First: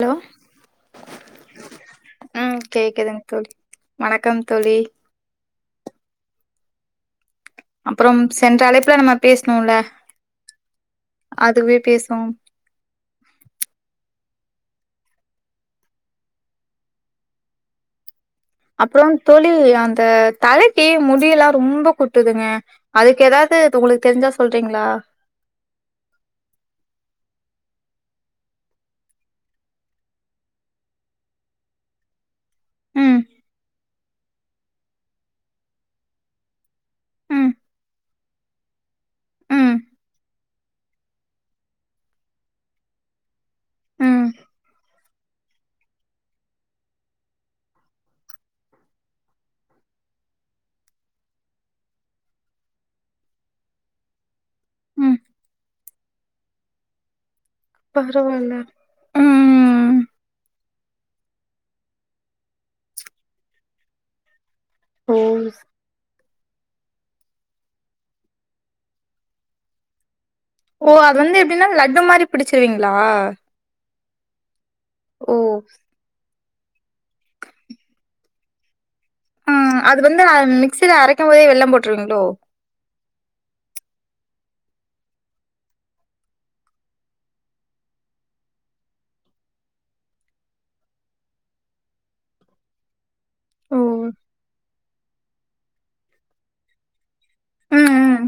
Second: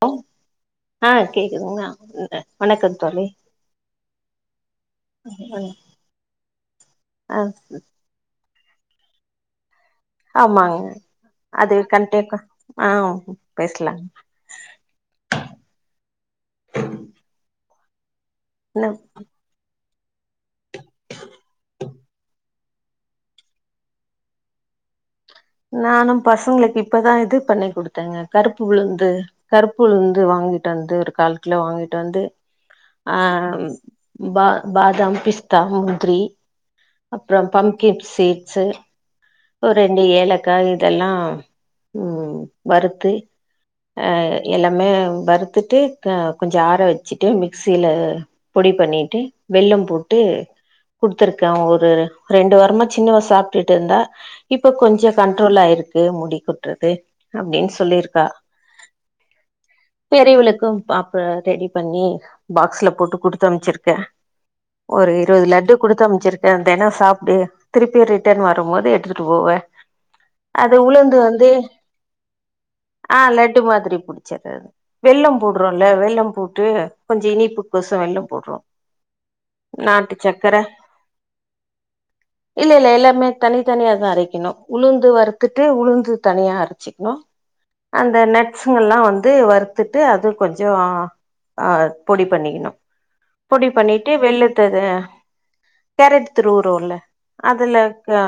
Hello [unintelligible] ஆ கேக்குதுங்க ம் அ வணக்கந் தோழி வணக்கம் தோழி அ ம் அப்புறம் சென்ற அழைப்புல நம்ம பேசுனோல்ல ஆமாங்க அது பேசுவோம் கண்டேக்க ஆவ் பேசலாங் நா அப்புறந் தோழி அ த தலைக்கி முடியெல்லா ரொம்ப கொட்டுதுங்க அதுக்கு எதாது து உங்குளுக் தெரிஞ்சா சொல்றீங்ளா நானும் பசங்குளுக் இப்பதா இது பண்ணி குடுத்தேங்க கருப்பு உளுந்து கருப்பு உளுந்து வாங்கிட்டு வந்து ஒரு கால் கிலோ வாங்கிட்டு வந்து ம் ஆ ம் பா பாதாம் பிஸ்தா முந்திரி அப்புற ம் [unintelligible] சீட்ஸு ஒ ம் ரெண்டு ஏலக்கா இதெல்லா ம் வறுத்து அ ம் எல்லாமே வறுத்துட்டு க கொ ஜார வெச்சிட்டு மிக்சில பொடி பண்ணிட்டு வெல்லம் போட்டு குடுத்ருக்கே ஒரு ரெண்டு வாரமா சின்னவ சாப்ட்டுட்டுந்தா இப்ப கொஞ்சோ ம் கண்ட்ரோல் ஆயிருக்கு முடி கொட்றது அப்டின் சொல்லிருக்கா பரவால்ல ம் பெரிவிளுக்கும் ப ப்ப ரெடி பண்ணி பாக்ஸ்ல போட்டு குடுத்தம்ச்சிருக்கே ஒரு ஓ இருவது லட்டு குடுத்தம்ச்சிரு அ தெனோ சாப்டு திருப்பி ரிட்டன் வருமோது எ ட்ருக்கு ஓவ ஓ அது வந்து எப்டின்னா லட்டு மாரி பிடிச்சிருவீங்ளா ச்சர்றது வெல்லம் போட்றோல்ல வெல்லம் போ போட்டு கொஞ்சோ இனிப்புக்கொசறே வெள்ளம் போட்றோ ம் அது நாட்டு வந்து அன் சக்கர மிக்சில அரைக்கும் போதே வெள்ளம் போட்ருவிங்ளோ அறைக்கிணு உளுந்து வறுத்துட்டு உளுந்து தனியா அரச்சிக்னு அந்த நட்சுங்கல்லா வந்து வறுத்துட்டு அது கொஞ்சோ அ அ பொடி பண்ணிகிணு பொடி ஓ பண்ணிட்டு வெள்ளத்த கேரட் துருவுரோல அதுல ம் அ ம்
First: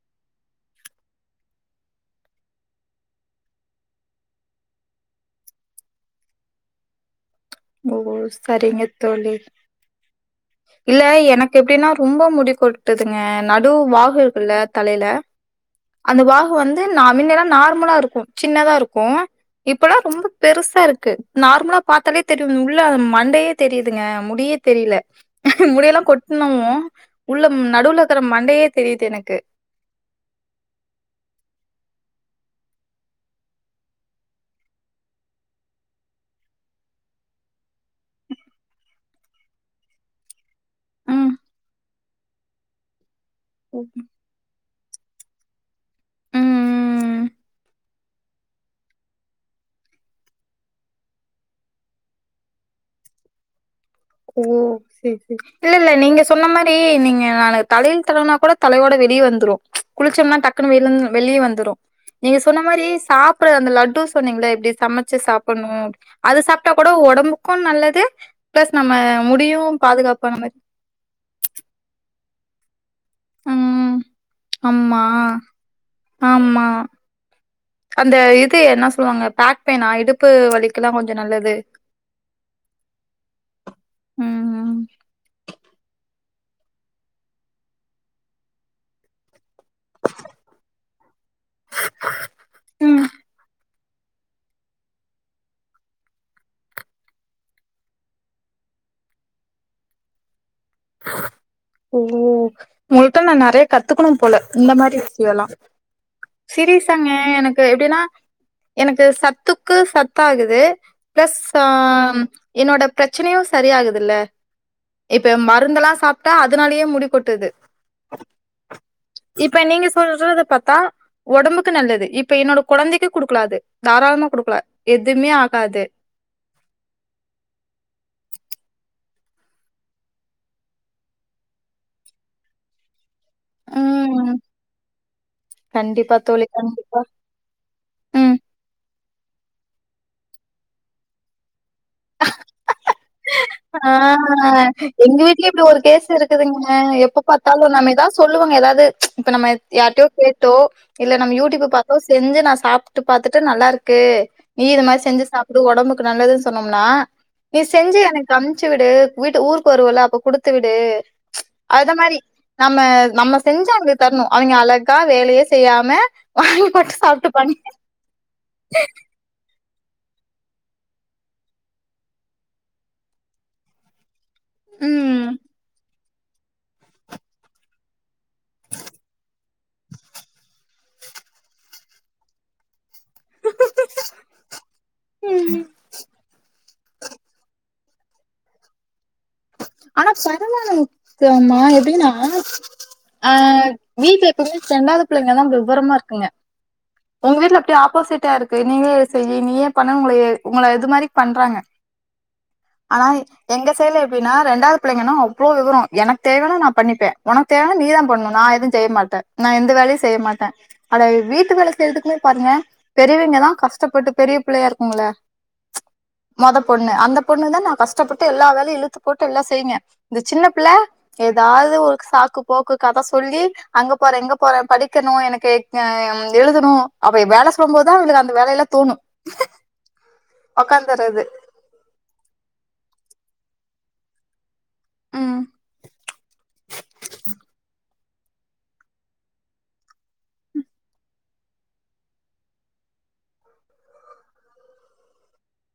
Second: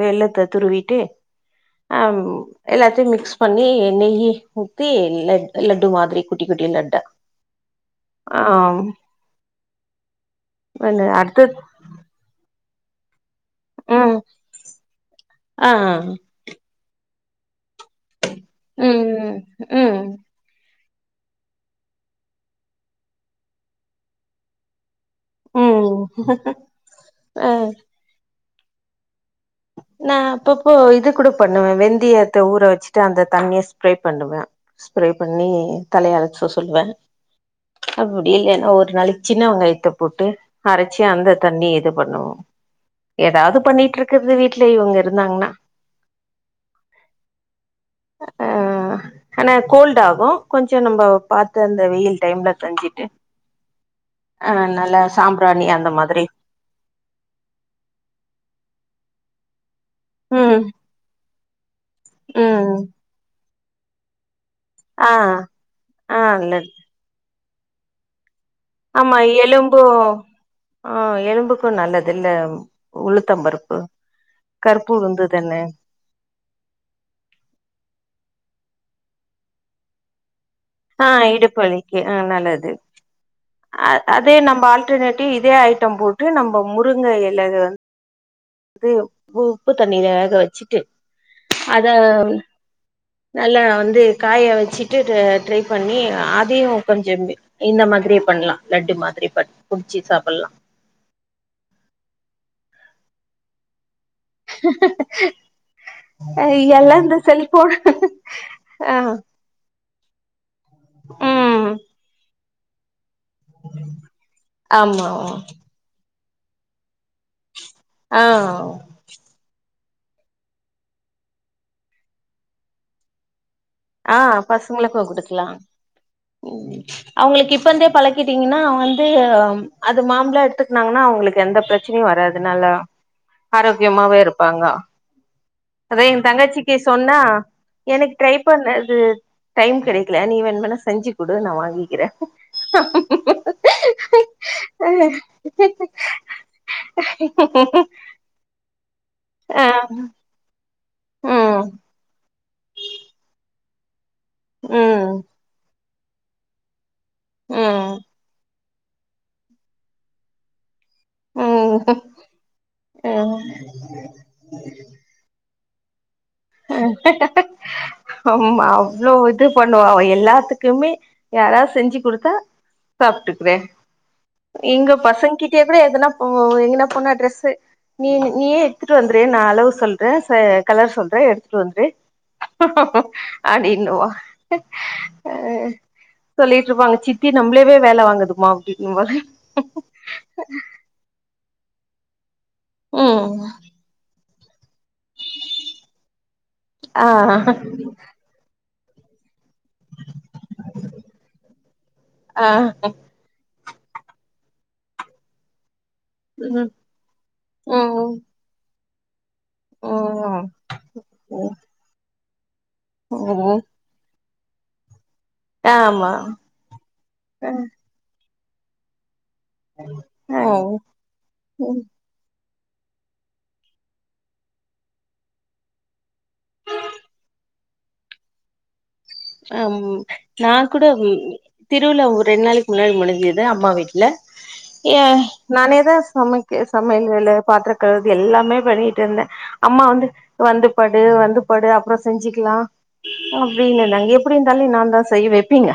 வெள்ளத்த துருவி ட்டு அம் எல்லாத்யு மிக்ஸ் பண்ணி நெய்யி ஊத்தி லட் லட்டு மாரி குட்டி குட்டி லட்டா ஓ ஆ செரிங்க தோழி அந்த இல்ல அடுத்து எனக்கு எப்டின்னா ரொம்பா முடி கொட் ங்க நடு ம் வாகு இருக்குல்ல தலைல ஆ அந்த வாகு வந்து நா மின்னேல்லா நார் ம்லா இருக்கு சின்னதா இருக்கு ம் இப்பெல்லா ம் ரொம்ப பெருசா இருக் க்கு நார்ம்லா பாத்தாலே தெர்ரியு உள்ள மண்டையே தெரியுதுங்க முடியே தெரில ம் முடியெல்லா கொட்னவு ஆ உள்ளம் நடுல இருக்கிற மண்டையே தெரிது எனக்கு நா அப்பப்போ இது கூடு பண்ணுவே வெந்தியத்த ஊற வெச்ட்டு அந்த தண்ணிய ஸ்ப்ரே பண்ணுவ ஸ்ப்ரே பண்ணி தலைய அழச்சோ சொல்லுவ அப்புடி இல்லேனா ஒரு நாளிக் சின்னவெங்காயத்த போட்டு அரச்சு ம். அந்த தண்ணி இது பண்ணுவோ எதாவ்து பண்ணிட்ரு இருக் வீட்லே இவுங்க இருந்தாங்னா ம். அ ஆனா கோல்டாகு கொஞ்சோ நம்போ பாத்து அந்த வெயில் டைம்ல செஞ்சிட்டு ஓ சேர் சேஅ இல்ல இல்ல நீங்க மாதிரி சொன்ன மாரி நீங்க அத தலைல தடவுனா கூட தலையோட வெ அப்டி வந்துரு குளிச்சொம்னா ம் டக்குனு வெய் வெளி வந்துரு நீங்க சொன்ன ம் மாரி சாப் ட்ற அந்த லட்டூ சொன்னீங்ளே எப் டே ஆ சமச்சு சாப்புண்ணு ஆ அது நல்லது சாப்ட்டா கூடோ ஒடம்பு க்கு நல்லது ப்ளஸ் ஆமா எலும்பு அ எலும்புக்கு நல்லது இல்ல உளுத்தம் பருப்பு ம் கருப்பு ஆமா உளுந்து தானே ஆமா அந்த இது என்ன சொல்லுவாங்க பேக் பெயின் ஆ இடுப்பு வலி அ இடுப்புவலிக்கு அ நல்லது அ அதே நம்ம ம் ஆல்டர்னேட்டிவ் இதே ஐட்டம் போட்டு நம்போ இப்போ முருங்க எலைய வந்து அதுக்கு உ உப்பு தண்ணீல வேக வச்சுட்டு அத ம் நல்லா வந்து காய வச்சுட்டு ட்ரை பண்ணி அதையும் கொஞ்சம் இந்த மாதிரியே பண்ணலாம் லட்டு மாதிரி பண்ண புடிச்சு சாப்பிடலாம் ஓ உங்கிட்ட ந நிறைய கத் கத்துக்கணும் போல இந்த மாதிரி விஷயல்லாம் எல்லா சீறிசாங்க இந்த எனக்கு செல்போன் எப்படின்னா ஆ எனக்கு சத்துக்கு சத் ப்ப ஆது வே ப்ளஸ் ம் ஆஹ என்னோடப் பிரச்சனையும் சரியாகுதுல்ல ஆமா இப்ப எ மா இதலா சாப்ட்டா அதனாலயே முடி கொட்டுது ஆ இப்ப நீங்க சொல்றது பார்த்தா உடம்புக்கு நல்லது இப்ப என்னோட குழந்தைக்கு கொடுக்கலா அது தாராளமா ஆஹ் குடுக்கலா. பசங்களுக்கு எதுமே குடுக்கலாம் ஆகாது. அவங்களுக்கு இப்பந்தே பழக்கிட்டீங்கன்னாங்க வந்துஹ அது மாமலா எடுத்துக்கனாங்கன்னா அவங்களுக்கு எந்த பிரச்சனையும் வராதுனால ஆரோக்கியமாவே ம் இருப்பாங்க அதான் கண்டிப்பா என் தோழி தங்கச்சிக்கு கண்டிப்பா. சொன்னா எனக்கு ம். ட்ரை பண்ண இது டைம் கடைக்கல நீவேனுனா செஞ்சி கொடு நா வாங்கி கிற ஆஹ் எங்க வீட்லயும் இப்படி ஒரு கேசு இருக்குதுங்க எப்ப பார்த்தாலும் நம்ம எதான் சொல்லுவோங்க ஏதாவது இப்ப நம்ம ஆ யார்கிட்டையோ கேட்டோம் போ இல்ல நம்ம ம் யூடியூப் பார்த்தோ செஞ்ச நான் சாப்பிட்டு பாத்துட்டு நல்லா இருக்கு க நீ இது மாரி ம் செஞ்சு சாப்புடு உடம்புக் நல்லது சொன்னோம்னா நீ ம் செஞ்சு எனக்கு அம்ச்சு விடு வீட்டு ஊருக்கு வருவல அப்ப குடுத்து விடு ம் அத மாரி நம்ம நம்ம ம் செஞ்ச அவங்களுக்கு தரணும் அவங்க அழகா வேலையே செ செய்யாம வாங்கி மட்டும் சாப்ட்டுப்பாங்க. ஆமா அவ்வளோ இது பண்ணுவா எல்லாத்துக்கும் க்குமே யாராவது செஞ்சு கொடுத்தா சாப்பிட்டுக்கறேன் இங்க ம். பசங்க கிட்டே கூட எதுனா உ எங்கன போனா டிரெஸ்ு நீயே எடுத்துட்டு வந்துேன் நான் அளவு சொல்றேன் கலர் சொல்றேன் எத்து வன்றி அடின்னுவஹ் ம். சொல்லிட்டு இருப்பாங்க சித்தி நம்மளே வே வேலை வாங்குதுும்மா அப்படி ஆனா சரமான முக்கமா எ அப்படினா ம் அஹ் மீ பே செண்டாவது பிள்ளைங்க தான் விவரமா இருக்குங்க ஆ உங்க வீட்டுல அப்படியே ஆப்போசிட்டா இருக்கு நீங்களே செய்ய நீ பண்ண உங்க உங்க இது மாதிரி பண்றாங்க ஆ ஆனா எங்க செய்ல எப்படின்னா ரெண்டாவது பிள்ளைங்கணா அவ்ளவு விவரம் எனக்கு தேவைைனா ம் நான் பண்ணிப்பன் உனக்கு தேவைவனா நீ தான் ம் பண்ணணும் நான் எதுவும் செய்ய மாட்டேன் த நான் எந்த வேலையும் செய்ய ம் மாட்டேன் அட வீட்டு வேலை செய்யறதுக்குமே பாருங்க ம் பெரியவங்கதான் ம் கஷ்டப்பட்டு பெரிய பிள்ளையா இருக்குங்கள ஆமா மொத பொண்ணு அந்த பொண்ணு தான் ம் நான் கஷ்டப்பட்டு டு எல்லாம் வேலையும் இ எல்லாம் செய்யுங்க இந்த சின்ன பிள்ள ம் ஏதாவது ஒரு சாக்கு போக்கு கதை சொல்லி அங்க போறேன் எங்க போறன் படிக்கணும் எனக்குஹ எழுதணும் அப்படி வேலை சொல்லும்போதுதான் அவங்களுக்கு அந்த வேலையெல்லாம் தோணும் ஹம் நான் கூட உக்காந்துறது திருவள்ள ரெண்டு நாளைக்கு முன்னாடி முடிஞ்சது அம்மாாவீட்டு இலலை ஏ உம் நானேதான் சமைக்க சமையலலை பாத்தக்க எல்லாமே பண்ணிட்டு இருந்தேன் அம்மா வந்து வந்து படு வந்து படு அப்புறம் செஞ்சுிக்கலாம் அப்படின்னுங்க எப்படி இருந்தாலும் நான் தான் செய்ய வைப்பீங்க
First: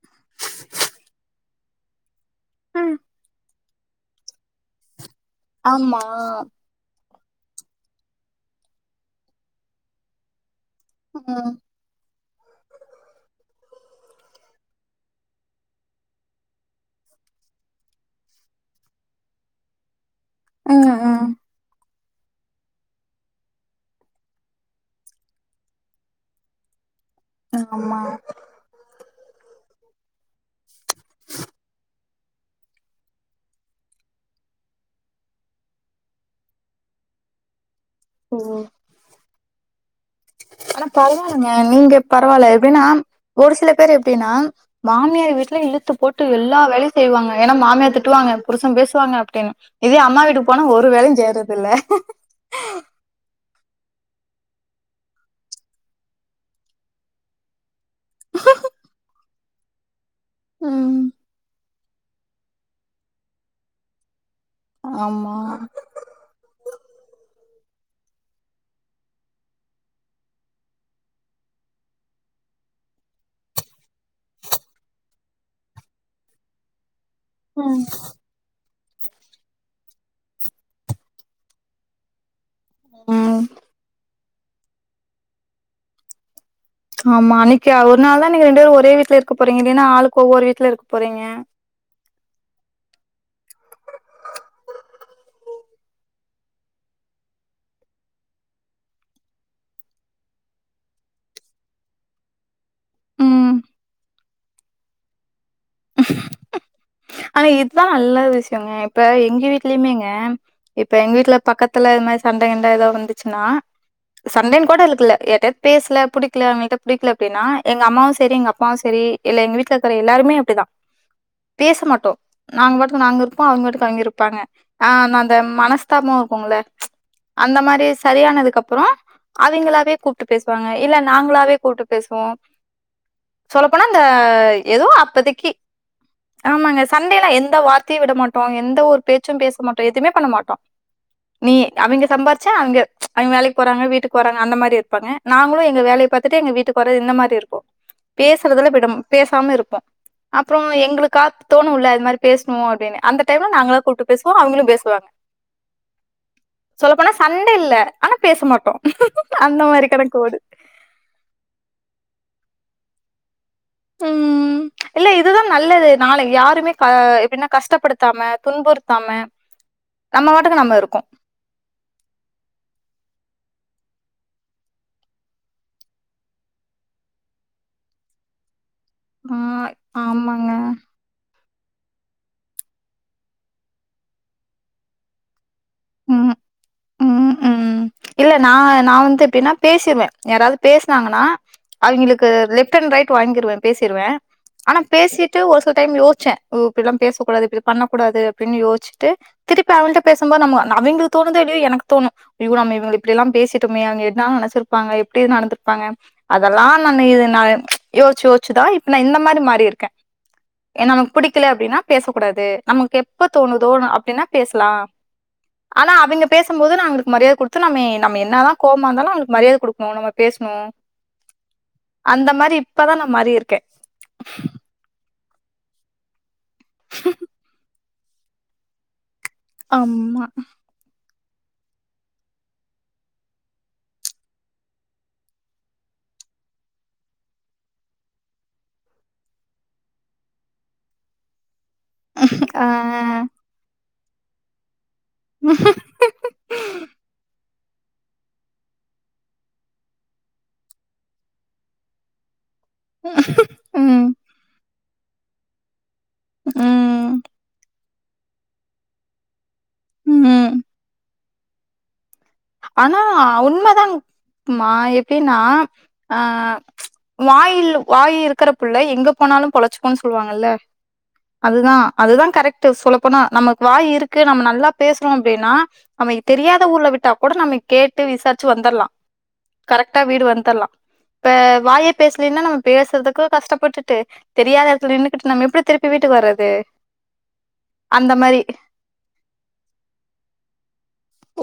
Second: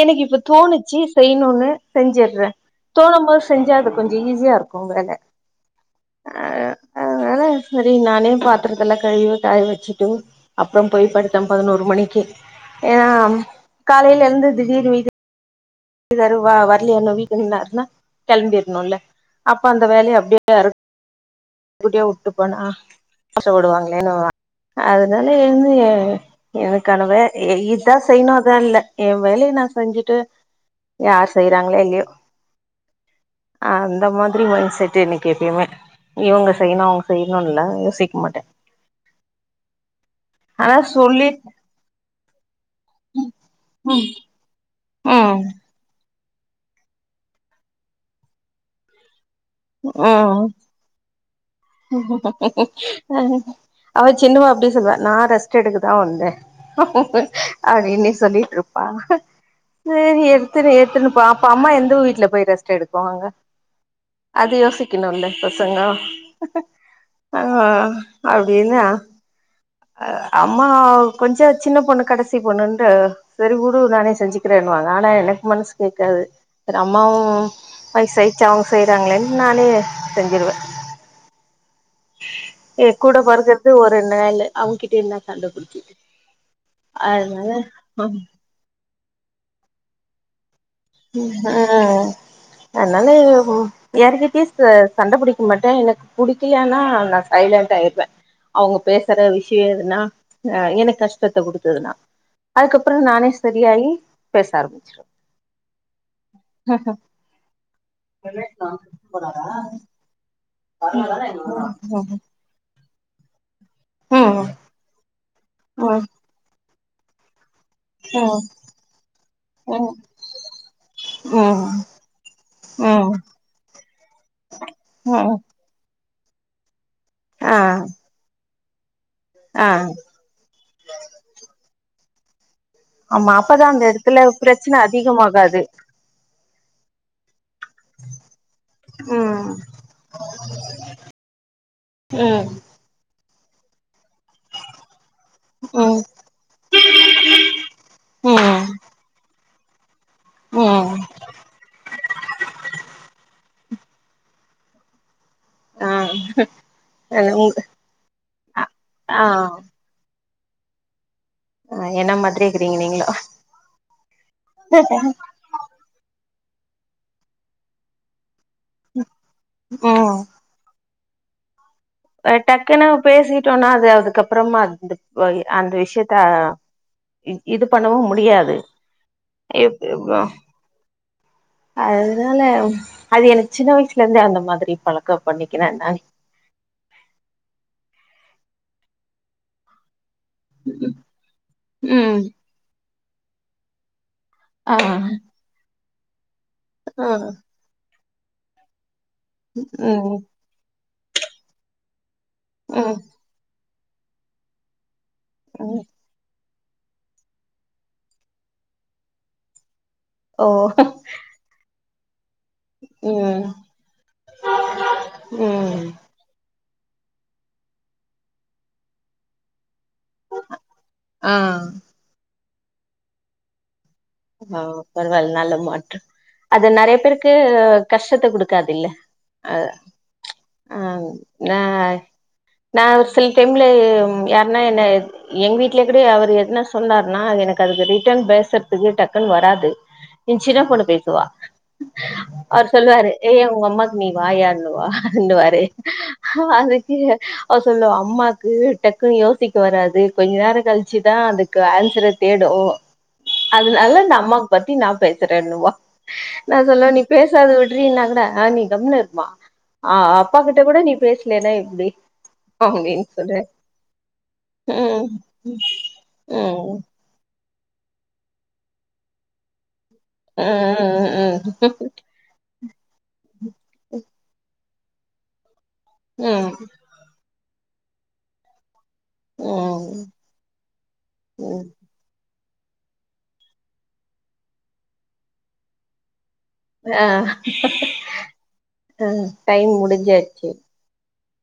எனக்கு இப்ப தோணுச்சு செய்யணும்னு செஞ்ச தோ செஞ்சாது கொஞ்சம் ஈஸியா இருக்கும் வேலை ஆமா ஆஹ் சரி நானே பாத்துறதெல்லாம் கழ காய வச்சுட்டுும் அப்புறம் போய் படிடுத்தம் உம் பதினோரு மணி ஏன்னா காலையில எழுந்து திடீர்னு மீது தாரு வா வரலையா என்ன்னும் வீட்டு நின்னாருன்னா கிளம்பிடணும்ல்ல அப்ப அந்த வேலையை டர் உம் உம் குட்டியா விட்டு போனா பசைப்படுவாங்களேன்னு அதனாலந்து எனக்கு க்கனவே ஆமா இதான் செய்யணும்ான் இல்ல என் வேலைய நான் செஞ்சுட்டு யார் செய்யறாங்களோ இல்லையோ அந்த மாதிரி மைண்ட செட் எனன்னைக்கு எப்பயுமே இவங்க செய்யணும் அவங்க செய்யணும் சிக்க மாட்டே ஆனா அதெல்லா சொல்லி பரவாலங்க நீங்க பரவால்ல எப்பிடின்னா ஒரு சில பேர் ம் எப்பிடின்னா மாமியார் ம் வீட்ல இழுத்து போட்டு எல்லா வேலையும் செய்வாங்க ஏன்னா மாமியா திட்டுவாங்க புருசன் பேசுவாங்க ட்டே இதே ஆ அம்மா வீட்டு போனா ஒரு வேளையும் செய்யறது இல்ல அவ சின்னவ அப்டி சொல்வே நா ரெஸ்ட் எடுக்கதா வந்தே அப்டின்னே சொல்லிட்ருப்பா சேரி எடுத்துனு ம் எடுத்துனு போ அப்ப அம்மா எந் த வீட்ல போய் ரெஸ்ட் எடுப்பாங்க அது யோசிக்கணு இல்லே ஆமா பசங்கோ ஆ அப்டினா அம்மா கொஞ்ச சின்ன பொண்ணு கடைசி பொண்ணு வந்து செரி குடு நானே செஞ்சுக்கிறேன்னுவாங்க ஆனா எனக்கு மனசு கேக்காது செரி அம்மாவு ம் வயிசாயிச் அவுங் செய்றாங்களேன்னு நானே செஞ்சிருவே எ கூட ம் பொறக்கறது ஒரு நாளு அவங்ககிட்ட என்ன சண்ட புடிச்சு ஆமா அன்னைக்கு ஒரு நாள்தா நீங்க ரெண்டு பேரு ஒரே வீ ட்ல இருக்க போறிங்க இல்லைனா ஆளுக்கு ஒவ்வொரு வீட்ல இருக்க போறீங்க அ அ அதனால யார்கிட்டயு ச சண்ட புடிக்க மாட்ட எனக்கு புடிக்கலனா நா சைலன்ட் ஆயிருவ அவங்க பேசற விஷய எதுனா ஆ எனக்கு கஷ்டத்த குடுத்துதுனா அதுக்கப்புற நானே ம் சரியாயி பேச ஆரம்பிச்சிருவ ஆனா இத்தா நல்ல விஷயங்க இப்ப எங்க வீட்லயுமேங்க இப்ப எங்க வீட்ல பக்கத்துல இது மாரி சண்ட கிண்ட ஏதாவது வந்துச்சுன்னா ம் சண்டேன்னு கூட இழுக்குல யார்டாத் ம் பேசல புடிக்கில அவங்கிட்ட புடிக்ல அப்டின்னா ய் எங்க அம்மாவும் சேரி ம் எங்க அப்பாவும் சேரி இல்ல எங்க வீட்ல இருக்குற ம் எல்லாருமே அப்டிதா ம் ம் பேச மாட் நாங்க பாட்டுக்கு ம் நாங்க இருப்போம் அவங்க பாட்டுக்கு அவங்க இருப்பாங்க ஆ அந்த அந்த ம் மன ஸ் தாமா இருக்குங்குல்ல ஆ அந்த மாரியே சரியானதுக்கப் ப்புறோ ஆ அவிங்களாவே கூப்ட்டு பேசுவாங்க இல்ல நாங்களாவே கூப்ட்டு பேசுவோம் ஆமா அப்பதான் அந்த இந்த இடத்துல பிரச்சன ஏதோ அப்பதைக்கு அதிகமாகாது ஆமாங்க சண்டையில எந்த எந்த வார்த்தையும் விட மாட்டோ எந்த ஒரு பேச்சும் ம் பேச மாட்டோ எதுவுமே பண்ண மாட்டே நீ அவங்க சம்பாரிச்ச ம் அவங்க அவைங்க வேலைக்கு போறாங்க வீட்டு போறாங்க அந்த மாரி இருப்பாங்க நாங்களும் எங்க ம் வேலையை பாத்துட்டு எங்க வீட்டுக்கு வர்ரது இந்த மாரி இருக்கும் பேசுறதுல ம் பேசாம இருப்போம் ப்ப அப்புறோ ம் எங்களுக்காத் உள்ள அது மாரி பேசுணும் அப்பிடின்னு அந்த டைம்ல நாங்களும் கூப்புட்டு பேசுவோம் அவேங்களும் பேசுவாங்க ஆ சொல்ல போனா சண்ட இல்ல ஆனா பேச மாட்டோ ஆ அந்த மாரி கணக்கு ஓடு அ என்ன மாதிரி இருக்குறீங்க நீங்களு ம் இல்ல இது தான் நல்லது நாளை யாருமே எப்டின்னா கஷ்டப்படுத்தாம துன்புறுத்தாம நம்ம வாட்டுக்கு நம்ம இருக்கோ டக்குனு பேசிட்டோனா அது அதுக்கப்புறமா அந்த அந்த விஷயத்த இது பண்ணவும் முடியாது ஆ ஆமாங்க அதுனால அது எனக்கு சின்ன வயசுல இருந்தே அந்த மாதிரி பழக்கம் பண்ணி க்கிற நானு ம் ம் ம் இல்ல நான் நா வந்து எப்டின்னா பேசிருவே யாராவது பேசுனாங்கன்னா ம் அவுங்குளுக்கு லெஃப்ட் அண்ட் ரைட் வாங்கிருவேன் பேசிருவேன் ஆ ஆனா பேசிட்டு ஒரு சொ டைம் யோசுச்ச இப்டில்லாம் ஆ பேசக்கூடாது இப்டி பண் கூடாது அடின்னு யோசுச் திருப்பி அவுங்குள்ட ம் பேசும்போது நம்ம அவைங்களுக்கு தோணுதேனு எனக்கு தோணு ம் இப்படியல்லா பேசி அங்க என்ன நினைச்சு இருப்பாங்கப்ப இப்படி ம் நடந்திருப்பாங்க அது அதுல்லா நான் இது நா யோசச்சு யோசச்சுதான் இப்ப நான் இந்த மாரி இருக்கே ஓ ஏனா நமக்கு புடிக்கல அப்படின்னா பேசோ கூடாது நமக்கு எப்ப ம் தோணுதோ அப்படின்னா பேசலா ம் ஆனா அவங்க பேச போதும் அவருக்கு மரியாதை கொடு நமே நம்ம என்ன தான் கோமாயிருந்தாலும் அவங்களுக்கு மரியாதை கொடு நம்ம பேசணும் ஆ அந்த மாரி இப்பதான் நான் மாறி இருக்கேன் ஆ நல்ல மாற்றம் அது நிறைய பேருக்கு கஷ்டத்த கொடுக்காதுல அ ஆமா. ஆஹ் ஆஹ நான் ஒரு சில டைம்ல யாருன்னா என்ன எங்க வீட்ல கூட அவர் எதுனா சொன்னாார்ன்னா எனக்கு அதுக்கு ரிட்டர்ன் பேச டக்குன்னு வராது ஏன் சின்ன பொண்ணு பேசுவா ஆ. அவரு சொல்லுவாரு ஏயன் உங்க அம்மா நீ வாயான்னு வா ண்டு வாரே ‌அதுக்கு அவ சொல்லுவா அம்மாக்கு டக்குன்னு யோசிக்க வராது கொஞ்சோ நேரோ கழிச்சு தா அதுக்கு ஆன்சர தேடூ அதனால ம். இந்த அம்மாவ பத்தி நா பேசுறேன்னுவா நா சொல்வே நீ ம். பேசாத வி ட்ரீன்னா கூட அ நீ கம்முன்னு இருமா ஆ அப்பா ம். கிட்ட கூட நீ பேசு இல்லைனா எப்டி ஆனா அப்டின்னு சொல்றே உண்மதாங் மா ம் எப்டின்னா ஆ ம் வாயில் டு வாய் இருக்குற பிள்ள எங்க போனாலும் பொழச்சு க்கோன் சொல்லுவாங்கல்ல ம் அதுதா அதுதாங் கரெக்ட்டு சொல்லப்போனா நமக் வாய் இருக்கு நம்ம நல்லா பேசுறோ அப்டின்னா அவைங்க ம் தெரியாத ஊர்ல விட்டா கூட நம்ம கேட்டு விசாச்சு வந்தர்லா கரெக்டா ம் வீடு வந்தர்லா இப்ப ம் வாயே பேசலின்னா நம்ம பேசுறதுக்கு கஸ்டப்பட்டுட்டு தெரியாத எடத்துல நின்னுக்கிட்டு நம்ம எப்டி திருப்பி வீட்டுக்கு வர்றது ஆஹ் அந்த மாரி ஆஹ் டைம் முடிஞ்சாச்சு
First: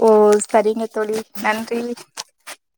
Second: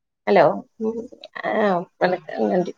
ஓ ஹலோ சரிங்க ஆஹ்ம் தோழி ஆஹ் நன்றி வணக்கம்